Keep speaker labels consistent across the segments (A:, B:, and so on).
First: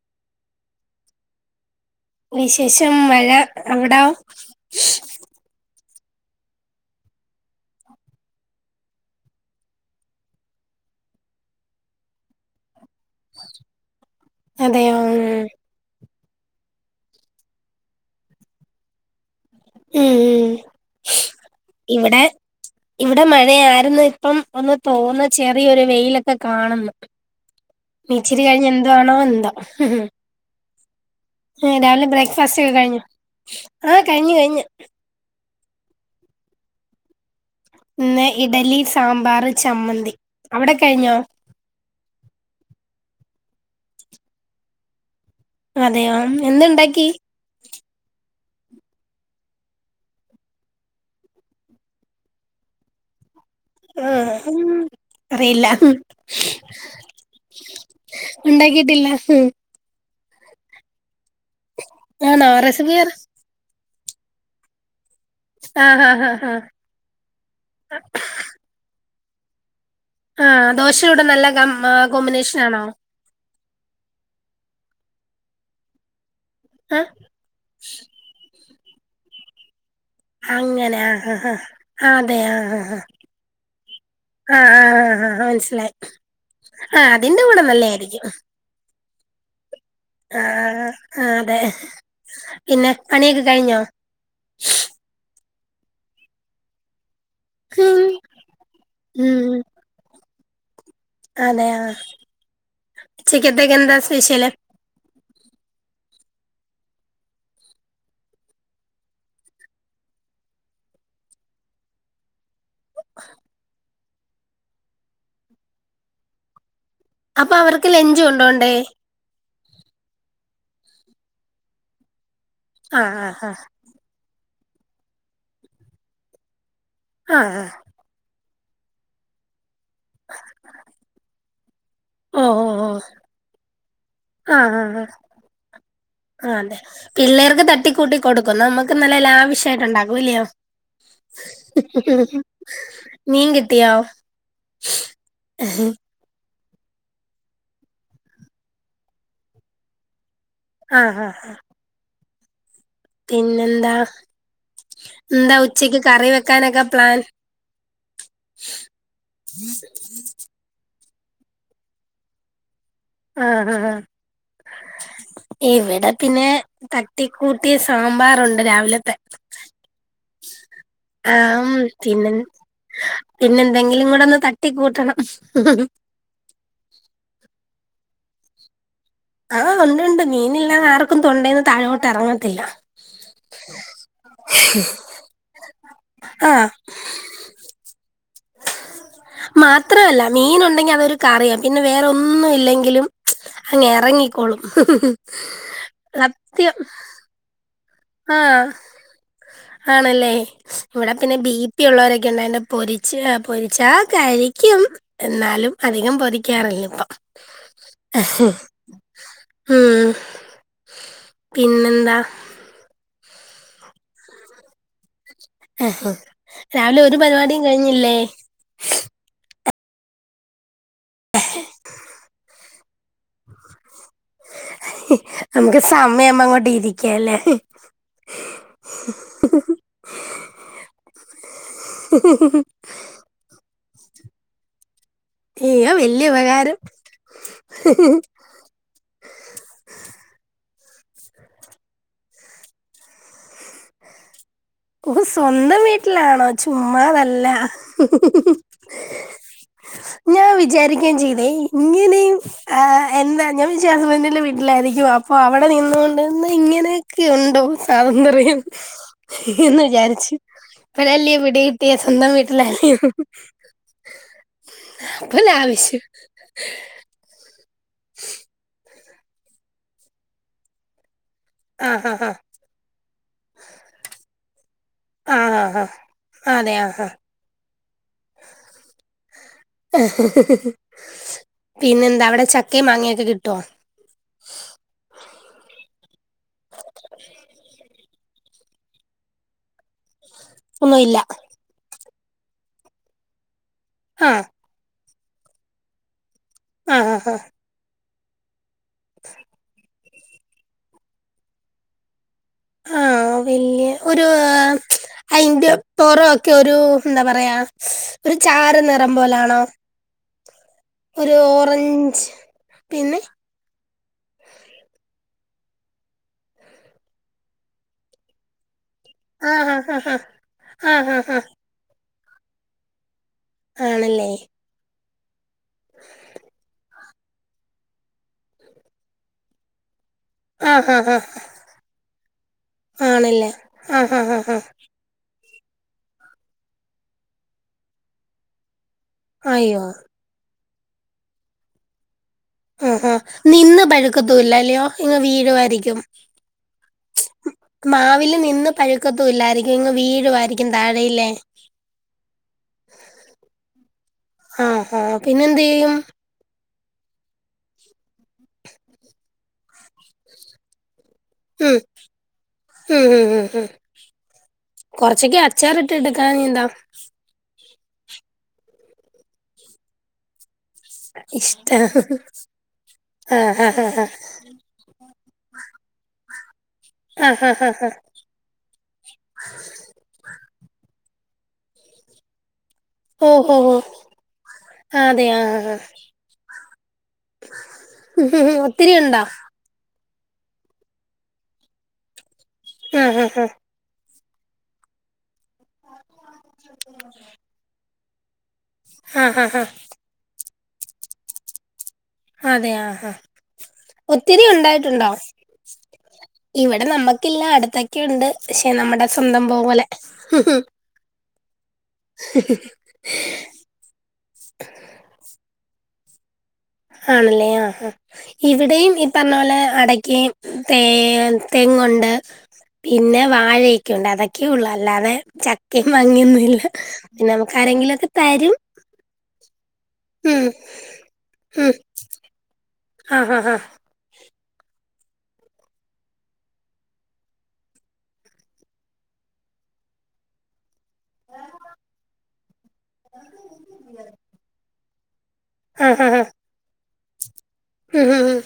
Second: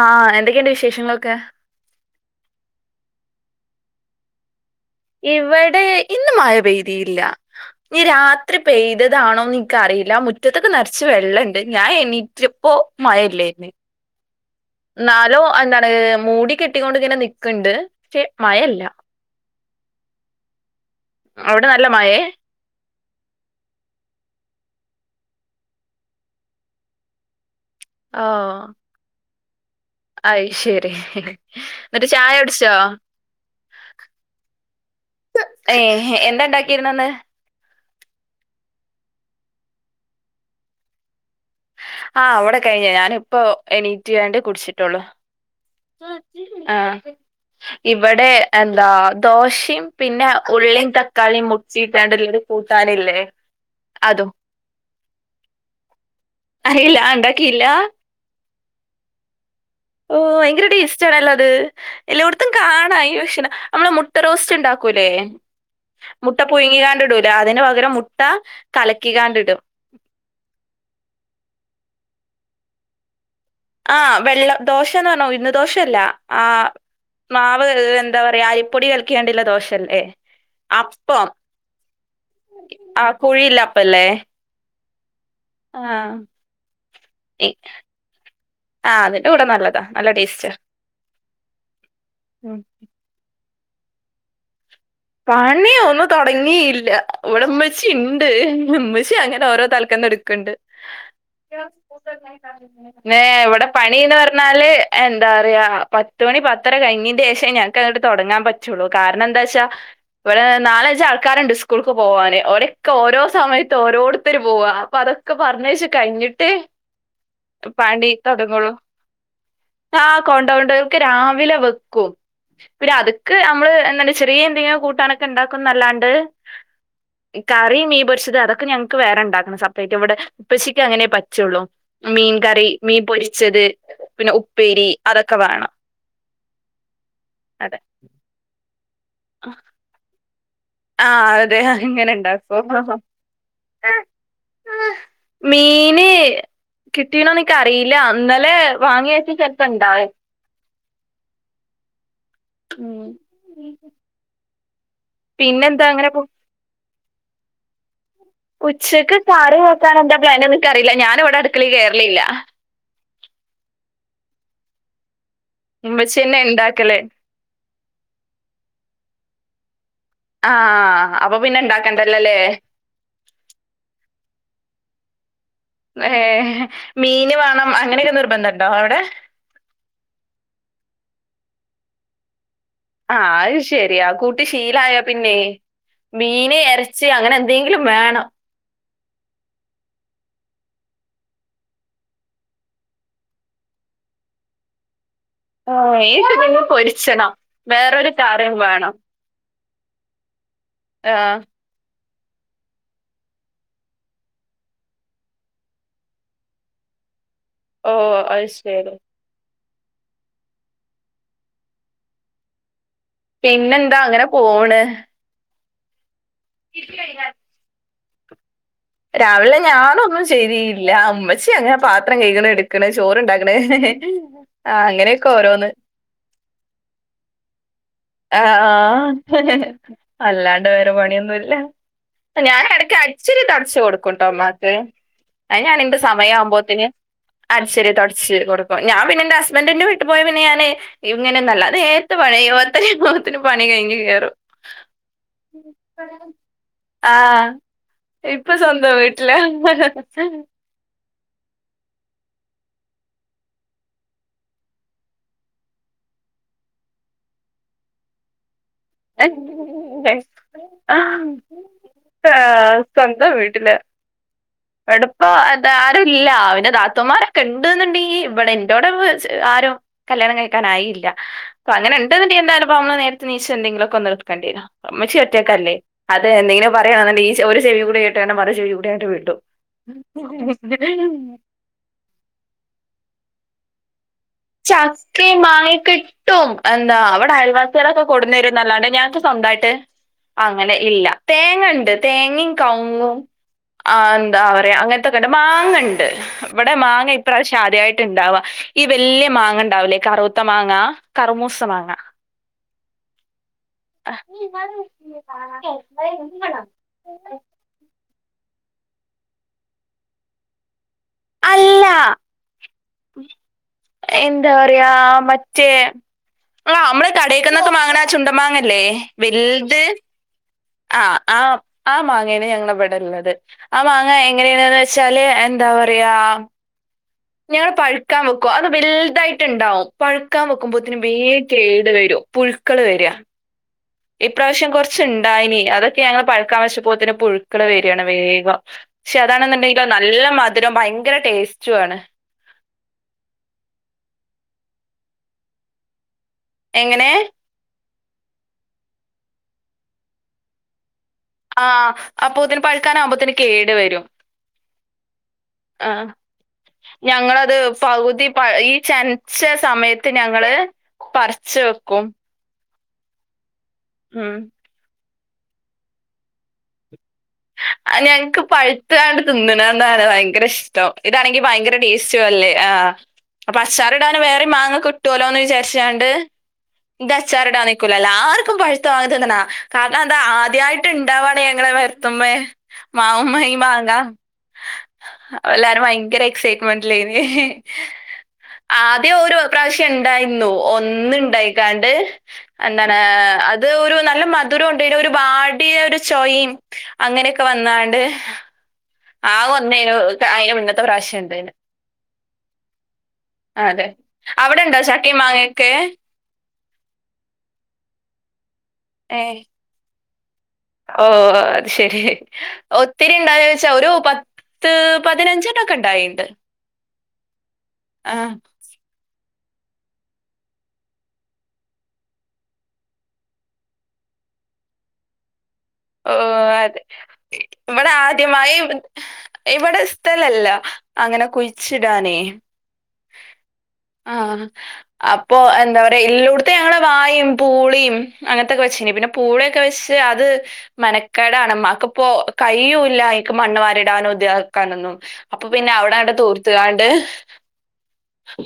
A: ആഹ് എന്തൊക്കെയുണ്ട് വിശേഷങ്ങളൊക്കെ
B: വിശേഷം മഴ അവിടാ
A: ഇവിടെ ഇന്ന് മഴ പെയ്തില്ലാ ഇനി രാത്രി പെയ്തതാണോന്ന് എനിക്കറിയില്ല മുറ്റത്തൊക്കെ നെറച്ച് വെള്ളണ്ട് ഞാൻ എണീറ്റപ്പോ മഴയില്ലേരുന്നു
B: അതെയോ ഉം
A: ന്നാലോ എന്താണ് മൂടി കെട്ടികൊണ്ട് ഇങ്ങനെ നിക്ണ്ട് പക്ഷെ മയയില്ല
B: മ്മ് മ്മ്
A: അവിടെ നല്ല മഴേ?
B: ഇവിടെ ഇവിടെ മഴയായിരുന്നു ഇപ്പം ഒന്ന് തോന്നെ ചെറിയൊരു വെയിലൊക്കെ കാണുന്നു ഇനി ഇച്ചിരി
A: ഓഹ്
B: കഴിഞ്ഞ് എന്ത് ആണോ എന്തോ
A: അയ് ശരി
B: ആഹ് രാവിലെ
A: എന്നിട്ട് ചായ
B: ബ്രേക്ക്ഫാസ്റ്റ് ഒക്കെ
A: കുടിച്ചോ?
B: കഴിഞ്ഞ ആഹ് കഴിഞ്ഞു കഴിഞ്ഞു
A: ഏഹ് എന്താ ഉണ്ടാക്കിയിരുന്നെ ഇന്ന്
B: ഇന്ന് ഇഡലി സാമ്പാർ ചമ്മന്തി അവിടെ കഴിഞ്ഞോ
A: ആഹ് ഇവിടെ കഴിഞ്ഞ് ഞാനിപ്പോ എണീറ്റ് കാണ്ട് കുടിച്ചിട്ടുള്ളു
B: അതെയോ എന്ത്
A: ആഹ്
B: ഉണ്ടാക്കി
A: ഇവിടെ എന്താ ദോശയും പിന്നെ ഉള്ളീം തക്കാളീം മുട്ട ചീറ്റാണ്ട്ള്ളരു കൂട്ടാനില്ലേ അതും
B: ആഹ് ഉം അറിയില്ല
A: അറിയില്ല ഉണ്ടാക്കിയില്ല
B: ഉണ്ടാകീട്ടില്ല
A: ഓഹ് ഭയങ്കര ടേസ്റ്റ് ആണല്ലോ അത്
B: ആണോ
A: എല്ലോട്ത്തും
B: റെസിപ്പി
A: കാണാ
B: ആഹ്
A: ഈ ഭക്ഷണം നമ്മളെ മു ട്ട റോസ്റ്റ് ണ്ടാക്കൂലേ
B: ആഹ് ആഹ്
A: മുട്ട
B: ആഹ്
A: പുഴങ്ങിക്കാണ്ടിടൂലേ അതിന് പകരം മുട്ട കലക്കികാണ്ട് ഇടും.
B: ആഹ് ദോശയൂടെ നല്ല കം ആഹ് കോമ്പിനേഷൻ ആണോ?
A: ആഹ് വെള്ളം ദോശേന്ന് പറഞ്ഞാ ഉഴ്ന്ന് ദോശല്ല ആഹ്
B: അഹ്
A: മാവ് എന്താ പറയാ അരിപ്പൊടി കലക്കിക്കാണ്ട് ഇള്ള ദോശെല്ലേ.
B: അങ്ങനെ ആഹ് ആഹ് ആഹ് അതെ ആഹ് ആഹ് ആഹ്.
A: ആ കുഴിയില്ല അപ്പല്ലേ
B: ആഹ് ആഹ് ആഹ് ആഹ്
A: ആ
B: മനസ്സിലായി ആഹ് അതിന്റെ കൂടെ നല്ലെയായിരിക്കും.
A: ആഹ് അതിന്റെ കൂടെ നല്ലതാ. നല്ല ടേസ്റ്റ്
B: ആഹ് ആഹ് അതെ.
A: ഉം
B: പിന്നെ, പണിയൊക്കെ കഴിഞ്ഞോ?
A: പണി ഒന്നും തൊടങ്ങിയില്ല ഇവടെ ഇമ്മച്ചി
B: ഉം
A: ഇണ് ട് ഇമ്മച്ചി അങ്ങനെ
B: ഉം
A: ഓരോ തലക്കെന്ന് ഇട്ക്ണ്ട്.
B: അതെ ആഹ്
A: ഏഹ് ഇവടെ
B: ഉച്ചക്കത്തേക്ക് എന്താ
A: പണീന്ന്
B: സ്പെഷ്യല്
A: പറഞ്ഞാല് എന്താ പറയാ പത്തുമണി പത്തര കഴിഞ്ഞീൻ്റേഷേ ഞങ്ങക്കങ്ങട്ട് തുടങ്ങാൻ പറ്റുള്ളൂ. കാരണം എന്താച്ചാ ഇവടെ നാലഞ്ച് ആൾക്കാര്ണ്ട് സ്കൂൾക്ക് പോവാന്. ഓലെക്കെ ഓരോ സമയത്ത് ഓരോരുത്തര് പോവാ അപ്പൊ അതൊ ക്കെ പറഞ്ഞയ്ച്ച് കഴിഞ്ഞിട്ട്
B: അപ്പൊ അവർക്ക്
A: പണി
B: ലഞ്ച്
A: തൊടങ്ങൊള്ളൂ.
B: കൊണ്ടോണ്ടേ
A: ആഹ് കൊണ്ടോണ്ടാ ഓൽക് രാവിലെ വെക്കും. പിന്നെ
B: ആഹ്
A: അത്ക്ക്
B: ആഹ്
A: നമ്മള് എന്താണ് ചെറിയ എന്തെങ്കിലും കൂട്ടാനൊക്കെ ഇണ്ടാക്കുംന്നല്ലാണ്ട്
B: ആഹ് ആഹ്
A: കറി മീൻ പൊരിച്ചത് അതൊക്കെ ഞങ്ങക്ക് വേറെണ്ടാക്കണം സപ്പറേറ്റ് ഇവടെ ഉപ്പച്ചിക്ക് അങ്ങനെേ പറ്റുള്ളൂ. മീൻ
B: ആഹ് ഓഹ്
A: കറി
B: ഓഹ്
A: മീൻ
B: ഓഹ്
A: പൊരിച്ചത് പിന്നെ
B: ആഹ്
A: ഉപ്പേരി
B: ആഹ് ആഹ്
A: അതൊക്കെ വേണം.
B: ആഹ് അതെ. പിള്ളേർക്ക്
A: അതെ
B: തട്ടിക്കൂട്ടി കൊടുക്കും നമ്മുക്ക് നല്ല ലാവിശ്ശായിട്ടുണ്ടാക്കും ഇല്ലയോ.
A: ആഹ് അതെ അങ്ങനെണ്ടാക്കും.
B: മീൻ കി
A: മീന് കിട്ടീണോന്ന് ഇൻകറീല്ല ഇന്നലെ വാങ്ങി വെച്ചത് ചെലപ്പംണ്ടാവും.
B: ആഹ് ഹാ ഹാ.
A: ഉം
B: പിന്നെന്താ എന്താ
A: പിന്നെന്താ
B: ഉച്ചക്ക്
A: അങ്ങനെ പോ
B: കറി വെ ക്കാനൊക്കെ പ്ലാൻ.
A: ഉച്ചക്ക് കറി വെക്കാൻ എന്താ പ്ലാന് ന്ന് ഇൻക്ക് അറീല്ല ഞാന് ഇവടെ അട്ക്കളീ കേറലില്ല.
B: ആഹ് ഹ ഹാ. ഇവടെ
A: ഉമ്മച്ചി തന്നെ
B: പിന്നെ
A: ഇണ്ടാക്കല്
B: തട്ടി കൂട്ടി സാമ്പാറുണ്ട് രാവിലത്തെ.
A: ആഹ്.
B: ആ
A: അപ്പൊ പിന്നെ ഇണ്ടാക്കണ്ടെല്ലൊ
B: പിന്നെ
A: ല്ലേ.
B: പിന്നെ എന്തെങ്കിലും കൂടെ ഒന്ന് തട്ടിക്കൂട്ടണം.
A: ഏഹ് മീന് വേണം അങ്ങനെയൊക്കെ നിർബന്ധണ്ടോ അവിടെ?
B: ആഹ് ഉണ്ടുണ്ട് മീനില്ലാതെ ആർക്കും തൊണ്ടേന്ന് താഴോട്ട് എറങ്ങത്തില്ല.
A: ആഹ് അത് ശരിയാ കൂട്ടി ശീലായാ പിന്നേ, മീന് ഇറച്ചി അങ്ങനെ ന്തേങ്കിലും വേണം.
B: അ മാത്രവല്ല മീനുണ്ടെങ്കി അതൊരു കറിയാ പിന്നെ വേറെ ഒന്നും ഇല്ലെങ്കിലും അങ്ങെറങ്ങിക്കോളും.
A: ഓഹ് [inaudible] പൊര്ച്ചണം വേറൊരു കറിയും
B: ആഹ്
A: വേണം.
B: ആണല്ലേ ഇവടെ പിന്നെ
A: ആഹ്
B: ബീ പി യുള്ളവരൊക്കെണ്ട്. അയോണ്ട് പൊരിച്ച് പൊരിച്ചാ കഴിക്ക്യും. എന്നാലും അധികം പൊതിക്കാറില്ല ഇപ്പം
A: ഓഹ് അത് ശരി
B: ഉം പിന്നെന്താ
A: പിന്നെന്താ അങ്ങനെ പോണ്
B: രാവിലെ ഒരു പരിപാടിയും കഴിഞ്ഞില്ലേ
A: രാവിലെ ഞാനൊന്നും ചെയ്തില്ല ഉമ്മച്ചി അങ്ങനെ പാത്രം കൈക്ണ് എടുക്കണ് ചോറുണ്ടാക്ക്ണ് ആഹ് അങ്ങനെയൊക്കെ ഓരോന്ന്
B: സമയം ആവുമ്പോ അങ്ങോട്ട് ഇരിക്കാല്ലേ
A: ആഹ് ആഹ് അല്ലാണ്ട് വേറെ പണിയൊന്നുല്ല ഞാനെടക്ക് അ ടിച്ചുവാരിതൊടച്ചു കൊടുക്കുട്ടോമ്മാക്ക് അത്
B: അയ്യോ
A: ഞാാനയിന്റെ
B: വലിയ ഉപകാരം
A: സമയാവുമ്പോത്ത്ന് അടിച്ചരിതുടച്ച് കൊടുക്കും ഞാൻ പിന്നെ എന്റെ ഹസ്ബൻഡറിന്റെ വിട്ടു പോയാ പിന്നെ ഞാന്ൻ. ഇങ്ങനെന്നുല്ല അത് നേരത്തെ പണി കയ്യും ത്തിന് പണി കഴിഞ്ഞ് കയറും
B: ഓഹ് സ്വന്തം വീട്ടിലാണോ ചുമ്മാതല്ല
A: ആഹ് ഇപ്പൊ സ്വന്തം വീട്ടിലാ
B: ഞാൻ വിചാരിക്കയും ചെയ്തു ഇങ്ങനെയും ആഹ് എന്താ ഞാൻ വിചാരിച്ചു ഹസ്ബൻറിന്റെ വീട്ടിലായിരിക്കും അപ്പൊ അവിടെ നിന്നുകൊണ്ട് എന്താ ഇങ്ങനെ ഒക്കെ ഉണ്ടോ സ്വാതന്ത്ര്യം എന്ന് വിചാരിച്ച് ഇപ്പളല്ലെ
A: ആഹ്
B: പിടികിട്ടിയെ സന്തം വീട്ടിലായിരുന്നുന്ന്
A: ഇവിടുപ്പം അത ആരുല്ല എന്റെ നാത്തൂന്മാർ ക്കെണ്ട് എന്നുണ്ടെങ്കി ഇവിടെ എൻ്റോടെ ആരും കല്യാണം കഴിക്കാനായിയില്ല അപ്പൊ
B: ആ
A: അങ്ങനെ
B: ആ ആ
A: ഉണ്ട്ന്ന്ണ്ടെങ്കി എന്തായാലുപ്പം നമ്മള് നേരത്തെ നീച്ച് എന്തെങ്കിലൊക്കെ ഒന്ന് എടുക്കേണ്ടി വരും
B: ആഹ്
A: ഇമ്മിച്ചിയൊറ്റക്ക് അല്ലേ
B: ആഹ് ആഹ്
A: അതെ എന്തെങ്കിലും പറയാണെങ്കിൽ ഈ ഒരു ചെവി കൂടി കേട്ട് മറു ചെവി കൂടെ ആട്ട് വിടും [inaudible]
B: പിന്നെ എന്താ അവിടെ ചക്കയും മാങ്ങയൊക്കെ കിട്ടുവോ
A: ചാക്കയും മാങ്ങയും കിട്ടും എന്താ ഇവിടെ അയൽവാസികളൊക്കെ കൊടുുന്നരും എന്നല്ലാണ്ട് ഞങ്ങക്ക് സ്വന്തമായിട്ട് അങ്ങനെ ഇല്ല
B: ഒന്നുമില്ല
A: തേങ്ങണ്ട് തേങ്ങയും കവങ്ങും ആ എന്താ
B: ആഹ്
A: പറയാ അങ്ങനെ മാങ്ങ ഉണ്ട് ഇവിടെ മാങ്ങ
B: ആഹ് ആഹ്
A: ഇപ്രാവശ്യമാദ്യയായിട്ട് ഉണ്ടാവാ ഈ വലിയ മാങ്ങ ഉണ്ടാവലേ കറൂത്ത മാങ്ങ കറുമൂസ മാങ്ങ
B: ആഹ് വലിയ ഒരു അതിന്റെ പൊറൊക്കെ ഒരു എന്താ പറയാ ഒരു ചാാര നിറം പോലാണോ ഒരു
A: അല്ല
B: ഓറഞ്ച് പിന്നെ
A: എന്താ പറയാ മറ്റേ ആഹ് നമ്മള് കടയിക്കന്നൊക്കെ മാങ്ങ്ണ ആ ചുണ്ടമാങ്ങല്ലേ
B: ആഹ്
A: വല്ത്
B: ആഹ് ആഹ്
A: ആഹ് ആഹ് ആ മാങ്ങാണ് ഞങ്ങളവിടെ ഉള്ളത് ആ മാങ്ങെ
B: ആണല്ലേ
A: എങ്ങനെയണന്ന് വെച്ചാല് എന്താ പറയാ ഞങ്ങള് പഴുക്കാൻ വെക്കും അത് വലുതായിട്ട്ണ്ടാവും പഴുക്കാൻ
B: ആഹ്
A: വൊക്കുമ്പോത്തിന്
B: ആഹ് ആഹ്
A: വേഗം കേട് വരും പുഴുക്കള് വരിക
B: ആണല്ലേ ആഹ് ആഹ് ആഹ്
A: ഇപ്രാവശ്യം
B: ആഹ്
A: കുറച്ച്ണ്ടായിനി അതൊക്കെ ഞങ്ങള് പഴുക്കാൻ വച്ചപോത്തിന് പുഴുക്കള് വരുകയാണ് വേഗം പക്ഷെ അതാണെന്നുണ്ടെങ്കിലോ
B: അയ്യോ
A: നല്ല മധുരം ഭയങ്കര ടേസ്റ്റു ആണ്
B: ആഹ് ആഹ് നിന്ന് പഴുക്കത്തില്ല അല്ലയോ ഇങ്ങനെ വീഴുമായിരിക്കും
A: എങ്ങനെ
B: മാവിൽ നിന്ന് പഴുക്കത്തുല്ലായിരിക്കും ഇങ്ങ് വീഴുമായിരിക്കും താഴെയില്ലേ
A: ആഹ് അപ്പൊതിന് പഴുക്കാനാകുമ്പത്തിന് കേട് വരും
B: ആഹ് പിന്നെ എന്ത് ചെയ്യും
A: ആഹ് ഞങ്ങളത് പകുതി ഈ ചെൻച്ച സമയത്ത് ഞങ്ങള് പർ
B: ഉം ഉം ഉം ഉം.
A: ഉം.
B: കൊർച്ചൊക്കെ അച്ചാറിട്ടെട്ക്കാഞ്ഞി എന്താ?
A: ഞങ്ങ്ക്ക് പഴുത്താണ്ട് തിന്ന്ണതാണ് ഭയങ്കര ഇഷ് ടം ഇതാണെങ്കി ഭയങ്കര
B: ഇഷ്ടാ
A: ടേസ്റ്റുവല്ലേ ആഹ് അപ്പൊ
B: ആഹ് ആഹ് ആഹ്
A: അച്ചാറ്ടാന് വേറിം- മാങ്ങ കിട്ടോലോ എന്ന് വിചാരിച്ചാണ്ട്
B: ആഹ് ആഹ്
A: ഇതച്ചാറ്ടാൻ
B: ആഹ് ആഹ്
A: നിക്കൂല എല്ലാർക്കും പഴു [unintelligible] ത്ത മാങ്ങ തിന്നണം [unintelligible] കാര്ണം എന്താ ആദ്യായിട്ട് ഇണ്ടാവാണ് ഞങ്ങളെ മര്ത്ത്മ്മേ മാവു
B: ഓഹോ
A: മ്മേ ഈ
B: ഹോ ഹോ
A: മാങ്ങാ-
B: ആ അതെ ആഹ് ആഹ്
A: ഏല്ലാരും ഭയങ്കര എക്സൈറ്റ്മെന്റ്ലേന്
B: ഒത്തിരി ഉണ്ടോ
A: ആദ്യൊര് പ്രാവശ്യം ഇണ്ടായ്ന്നു ഒന്ന് ഇണ്ടായ്ക്കാണ്ട് എന്താണ്
B: ആഹ് ആഹ്
A: അ അത് ഒരു നല്ല മധുരോണ്ട് ഒരു വാടിയ ഒരു ചൊയിം അങ്ങനൊക്കെ വന്നാണ്ട് ആ
B: ആഹ് ആഹ് ആഹ്
A: ഒന്നേനു ഐൻ്റെ മുന്നത്തെ പ്രാവശ്യം ഇണ്ടേനു.
B: അതെ ആഹ് ആഹ്
A: അതെ
B: ഒത്തിരി
A: അവിടെണ്ടോ ചക്കിം മാങ്ങേക്കെ?
B: ഇവടെ നമ്മക്കില്ല അടുത്തൊക്കെണ്ട് പക്ഷെ നമ്മടെ സ്വന്തം പോലെ.
A: ഓഹ് അത് ശെരി ഒ- ഒത്തിരി ഇണ്ടായോ ചോയ്ച്ചാ ഒരു പത്ത് പതിനഞ്ചെണ്ണൊക്കെ ഇണ്ടായീണ്ട്.
B: ആണല്ലേ ആഹ് ആഹ് ഇവടേം ഇപ്- ഈ പർഞ്ഞ പോലെ അടക്കേം തേ തെങ്ങുണ്ട്. പിന്നെ വാഴയൊക്കെണ്ട് അതൊക്കെ ഒള്ളു അല്ലാതെ ചക്
A: ഓഹ് അതെ ഇവടെ
B: ആരെങ്കിലുമൊക്കെ
A: ആദ്യമായി
B: തരും
A: ഇവടെ
B: ഉം
A: സ്ഥലല്ല. അങ്ങനെ
B: ഉം
A: കുഴ്ച്ചിടാനേ
B: ആ ഹാ ഹാ
A: ആഹ്- അപ്പൊ എന്താ പറയാ എല്ലോട്ത്തും ഞങ്ങള് വായിം പൂളിം അങ്ങൻത്തൊക്കെ വെച്ചീനി പിന്നെ പൂളൊക്കെ വെച്ച് അത് മെനക്കേടാണ് ഇമ്മാക്ക്പ്പോ കയ്യൂല്ല ഐക്ക് മണ്ണ് വരിടാനും ഇതിയക്കാനൊന്നും. അപ്പൊ പിന്നെ
B: ആ ഹാ
A: അവ്ടാണ്ട്
B: ഹാ
A: തൂർത്ത് കാണ്ട്
B: ഉം ഉം ഉം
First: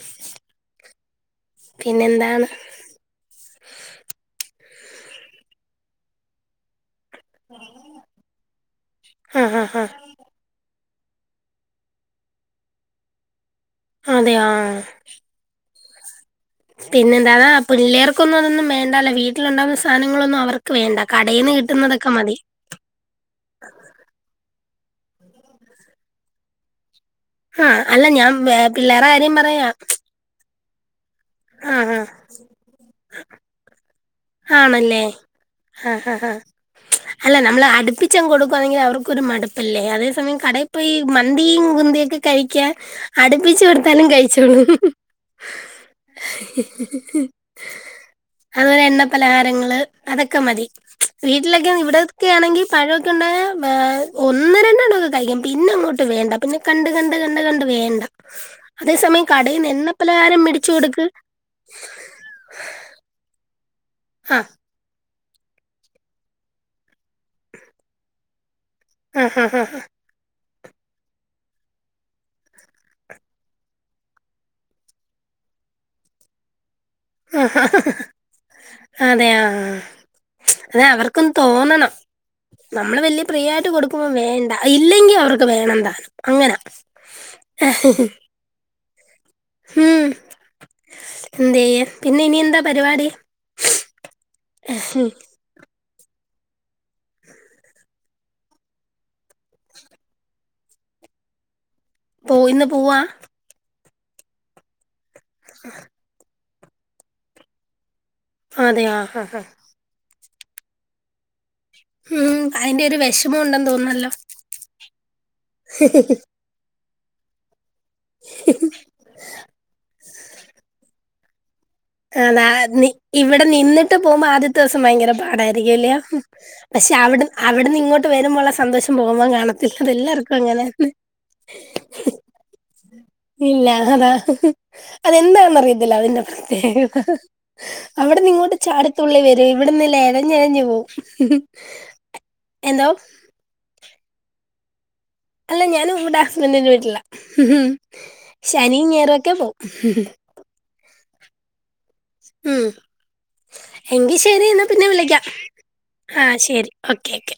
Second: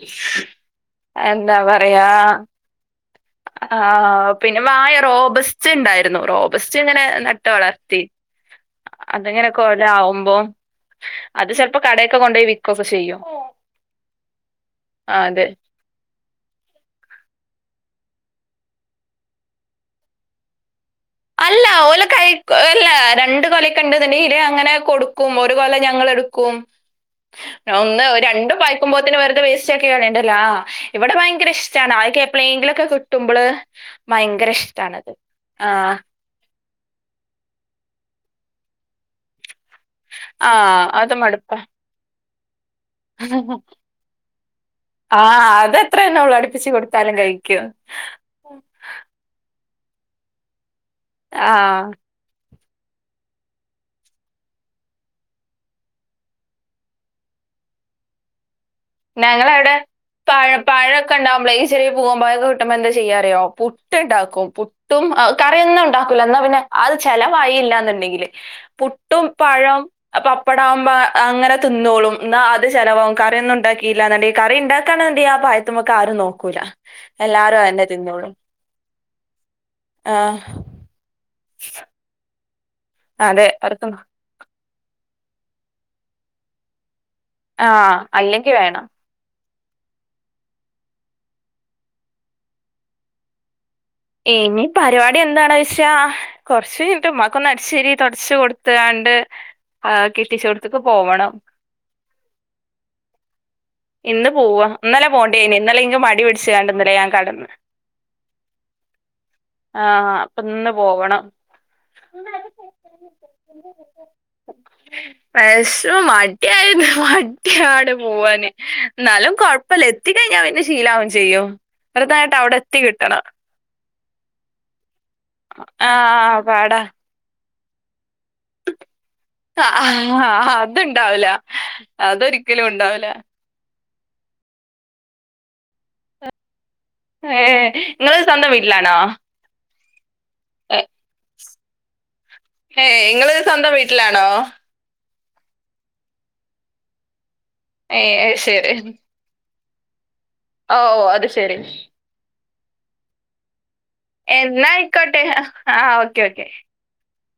A: എന്താ പറയാ
B: പിന്നെന്താണ്
A: ആഹ് പിന്നെ വായ റോബസ്റ്റ് ഇണ്ടായിര്ന്നു റോബസ്റ്റ്ങ്ങനെ നട്ട് നട്ട് വളർത്തി
B: ആ
A: അത്ങ്ങനെ
B: ഹാ ഹാ
A: കൊലാവൂമ്പോ അത് ചെൽപ്പൊ കടേക്ക് കൊണ്ടോയി വിക്കൊക്കെ ചെയ്യും.
B: അതെ ആഹ്.
A: ആഹ് അതെ
B: പിന്നെ എന്താതാ പില്ലേർക്കൊന്നും അതൊന്നും വേണ്ടല്ലേ വീട്ട്ല്ണ്ടാവുന്ന സാധനങ്ങളൊന്നും അവർക്ക് വേണ്ട കടേ
A: അല്ലാ ഓല് കഴി അല്ലാ രണ്ട് കൊലൊക്കെ ഇണ്ട്ന്ന്ണ്ടെങ്കി ഇതേഅങ്ങനെ കൊടുക്കും ഒരു കൊല ഞങ്ങളെട്ക്കും.
B: ആ അല്ല
A: ഒന്ന്
B: ഞാൻ
A: രണ്ടും
B: വേ- പിള്ളേരെ
A: പയ്ക്കുമ്പോത്തിനും
B: കാര്യം
A: വെർതെ
B: പറയാ
A: വേസ്റ്റാക്കി കളയണ്ടല്ലോ ആഹ് ഇവടെ ഭയങ്കര
B: ആ
A: ഇഷ്ടാണ് അദ്യിക്കെ എപ്പ്ളേങ്കിലൊക്കെ കിട്ടുമ്പള് ഭയങ്കര
B: ആണല്ലേ
A: ഇഷ്ടാണത്
B: ആഹ് ആഹ് ആഹ്. അല്ല നമ്മള് അട്പ്പിച്ചങ്ങ് കൊടുക്കുവാന്നെങ്കി അവർക്കൊരു മട്പ്പല്ലേ അതേ സ് സമയം കടയീ
A: ആഹ്
B: പോയി
A: അത് മടുപ്പാ
B: മന്തിയും കുന്തിയൊക്കെ കഴിക്കാൻ അട്പ്പിച്ച് കൊട്ത്താലും കഴിച്ചോളും.
A: ആഹ് അത് അത്രേന്നെ അവള് അട്പ്പ്ച്ച് കൊട്ത്താലും കഴിക്കും.
B: അതുപോലെ എണ്ണ പലഹാരങ്ങള് അതൊക്കെ മതി വീട്ടിലൊക്കെ
A: ആഹ്
B: ഇവിടെ ഒക്കെ ആണെങ്കി പഴൊക്കെണ്ടായാ ഒന്ന് രണ്ടെണ്ണൊക്കെ കഴിക്കും പിന്നെ അങ്ങട്ട് വേണ്ട. പിന്നെ കണ്ട് കണ്ട് കണ്ട് കണ്ട് വേണ്ട അതേ സമയം കടേന്ന്
A: ഞങ്ങളവിടെ
B: എണ്ണ പലഹാരം
A: പഴ
B: മേടിച്ച് കൊട്ക്ക്
A: പഴമൊക്കെ ഉണ്ടാകുമ്പോളേ ഈ ചെറിയ പൂവംപഴൊക്കെ കിട്ടുമ്പോ എന്താ ചെയ്യാറിയോ
B: ആ
A: പുട്ട്ണ്ടാക്കും പു ട്ടും കറിയൊന്നും ഇണ്ടാക്കൂല ഇന്നാ പിന്നെ അത് ചെലവായില്ലാന്ന്ണ്ടെങ്കില്
B: ആ
A: പുട്ടും
B: ആ ആ ആ
A: പഴം പപ്പടാകുമ്പോ അങ്ങനെ തിന്നോളും ഇന്നാ അത് ചെലവാവും കാറി ഒന്നും ഇണ്ടാക്കി ഇല്ലാന്നുണ്ടെങ്കി കറി ഇണ്ടാക്കാന്നുണ്ടെങ്കി ആഹ് ഭാഗത്തുമേക്ക് ആരും നോക്കൂല എല്ലാരും തന്നെ തിന്നോളും
B: അതേയോ
A: ആ
B: അതെ അവർ ക്കും തോന്നണം നമ്മള് വല്യ
A: അതെ
B: ഫ്രീയായിട്ട്
A: അവർക്ക് നോ-
B: കൊടുക്കുമ്പോ വേണ്ട ഇല്ലെങ്കിൽ അവർക്ക് വേണം താനും അങ്ങനാ
A: ആഹ് അല്ലെങ്കി വേണം
B: ഉം എന്തേയ്യാ പിന്നെ ഇനി എന്താ പരിപാടി
A: ഇനി
B: ഉം
A: പരിപാടി എന്താണ് വെ ച്ചാ കൊറച്ചു കഴിഞ്ഞിട്ട് ഉമ്മാക്കൊന്ന് അടിച്ചുവാരി തൊടച്ച് കൊടുത്തുകാണ്ട് ആഹ് കെട്ടിച്ചോടത്തേക്ക് പോവണം
B: പോ ഇന്ന് പോവാ
A: ഇന്ന് പോവാ ഇന്നലെ പോവണ്ടേനി ഇന്നലെ ഇൻക്ക് മടി പിടിച്ചാണ്ട്ന്നില്ലേ ഞാൻ കെടന്ന്
B: അതെയോ ആഹ് ഹാ ഹാ
A: ആഹ് അപ്പിന്ന് പോവണം
B: ഉം അതിന്റെ ഒരു വിഷമം ഉണ്ടെന്ന് തോന്നുന്നല്ലോ
A: [unintelligible] ക്കായ്ന് മടിയാണ് പോവാന് എന്നാലും കുഴപ്പില്ല എത്തിക്കഴിഞ്ഞാ പിന്നെ ശീലാവും ചെയ്യും
B: ആഹ്
A: വെറുതായിട്ട് അവിടെ
B: നാളെ
A: എത്തി
B: നി
A: കിട്ടണം
B: ഇവിടെ നിന്നിട്ട് പോവുമ്പോ ആദ്യത്തെ ദിവസം ഭയങ്കര പാടായിരിക്കുവല്ല്യോ
A: ആഹ് പാടാ
B: പക്ഷെ അവിടു അവിടുന്നിങ്ങോട്ട് വരുമ്പോള്ള സന്തോഷം പോകുമ്പോ കാ
A: ആഹ് അതുണ്ടാവൂല അതൊരിക്കലുണ്ടാവൂല
B: ഇല്ല അതാ അതെന്താന്നറിയത്തില്ല അതിന്റെ പ്രത്യേക
A: ഏഹ് ഇങ്ങള് സ്വന്തം
B: അവിടിന്നിങ്ങോട്ട്
A: വീട്ടിലാണോ
B: ചാടിത്തുള്ളി വരും ഇവിടന്നില്ലേ ഇഴഞ്ഞെഴഞ്ഞ് പോവും എന്തോ
A: ഏഹ് ഇങ്ങള് സ്വന്തം വീട്ടിലാണോ
B: അല്ല ഞാനും ഇവിടെ ഹസ്ബന്റിന്റെ വീട്ടിലാ
A: ഏഹ് അയ്ശരി
B: ശനിയും ഞായറുവൊക്കെ പോവും
A: ഓ ഓ അത് ശെരി
B: ഉം എങ്കി ശെരി എന്നാ പിന്നെ വിളിക്കാം
A: ആ ഓക്കെ
B: ആഹ്
A: ഓക്കെ
B: ശെരി ഓക്കെ ഓക്കെ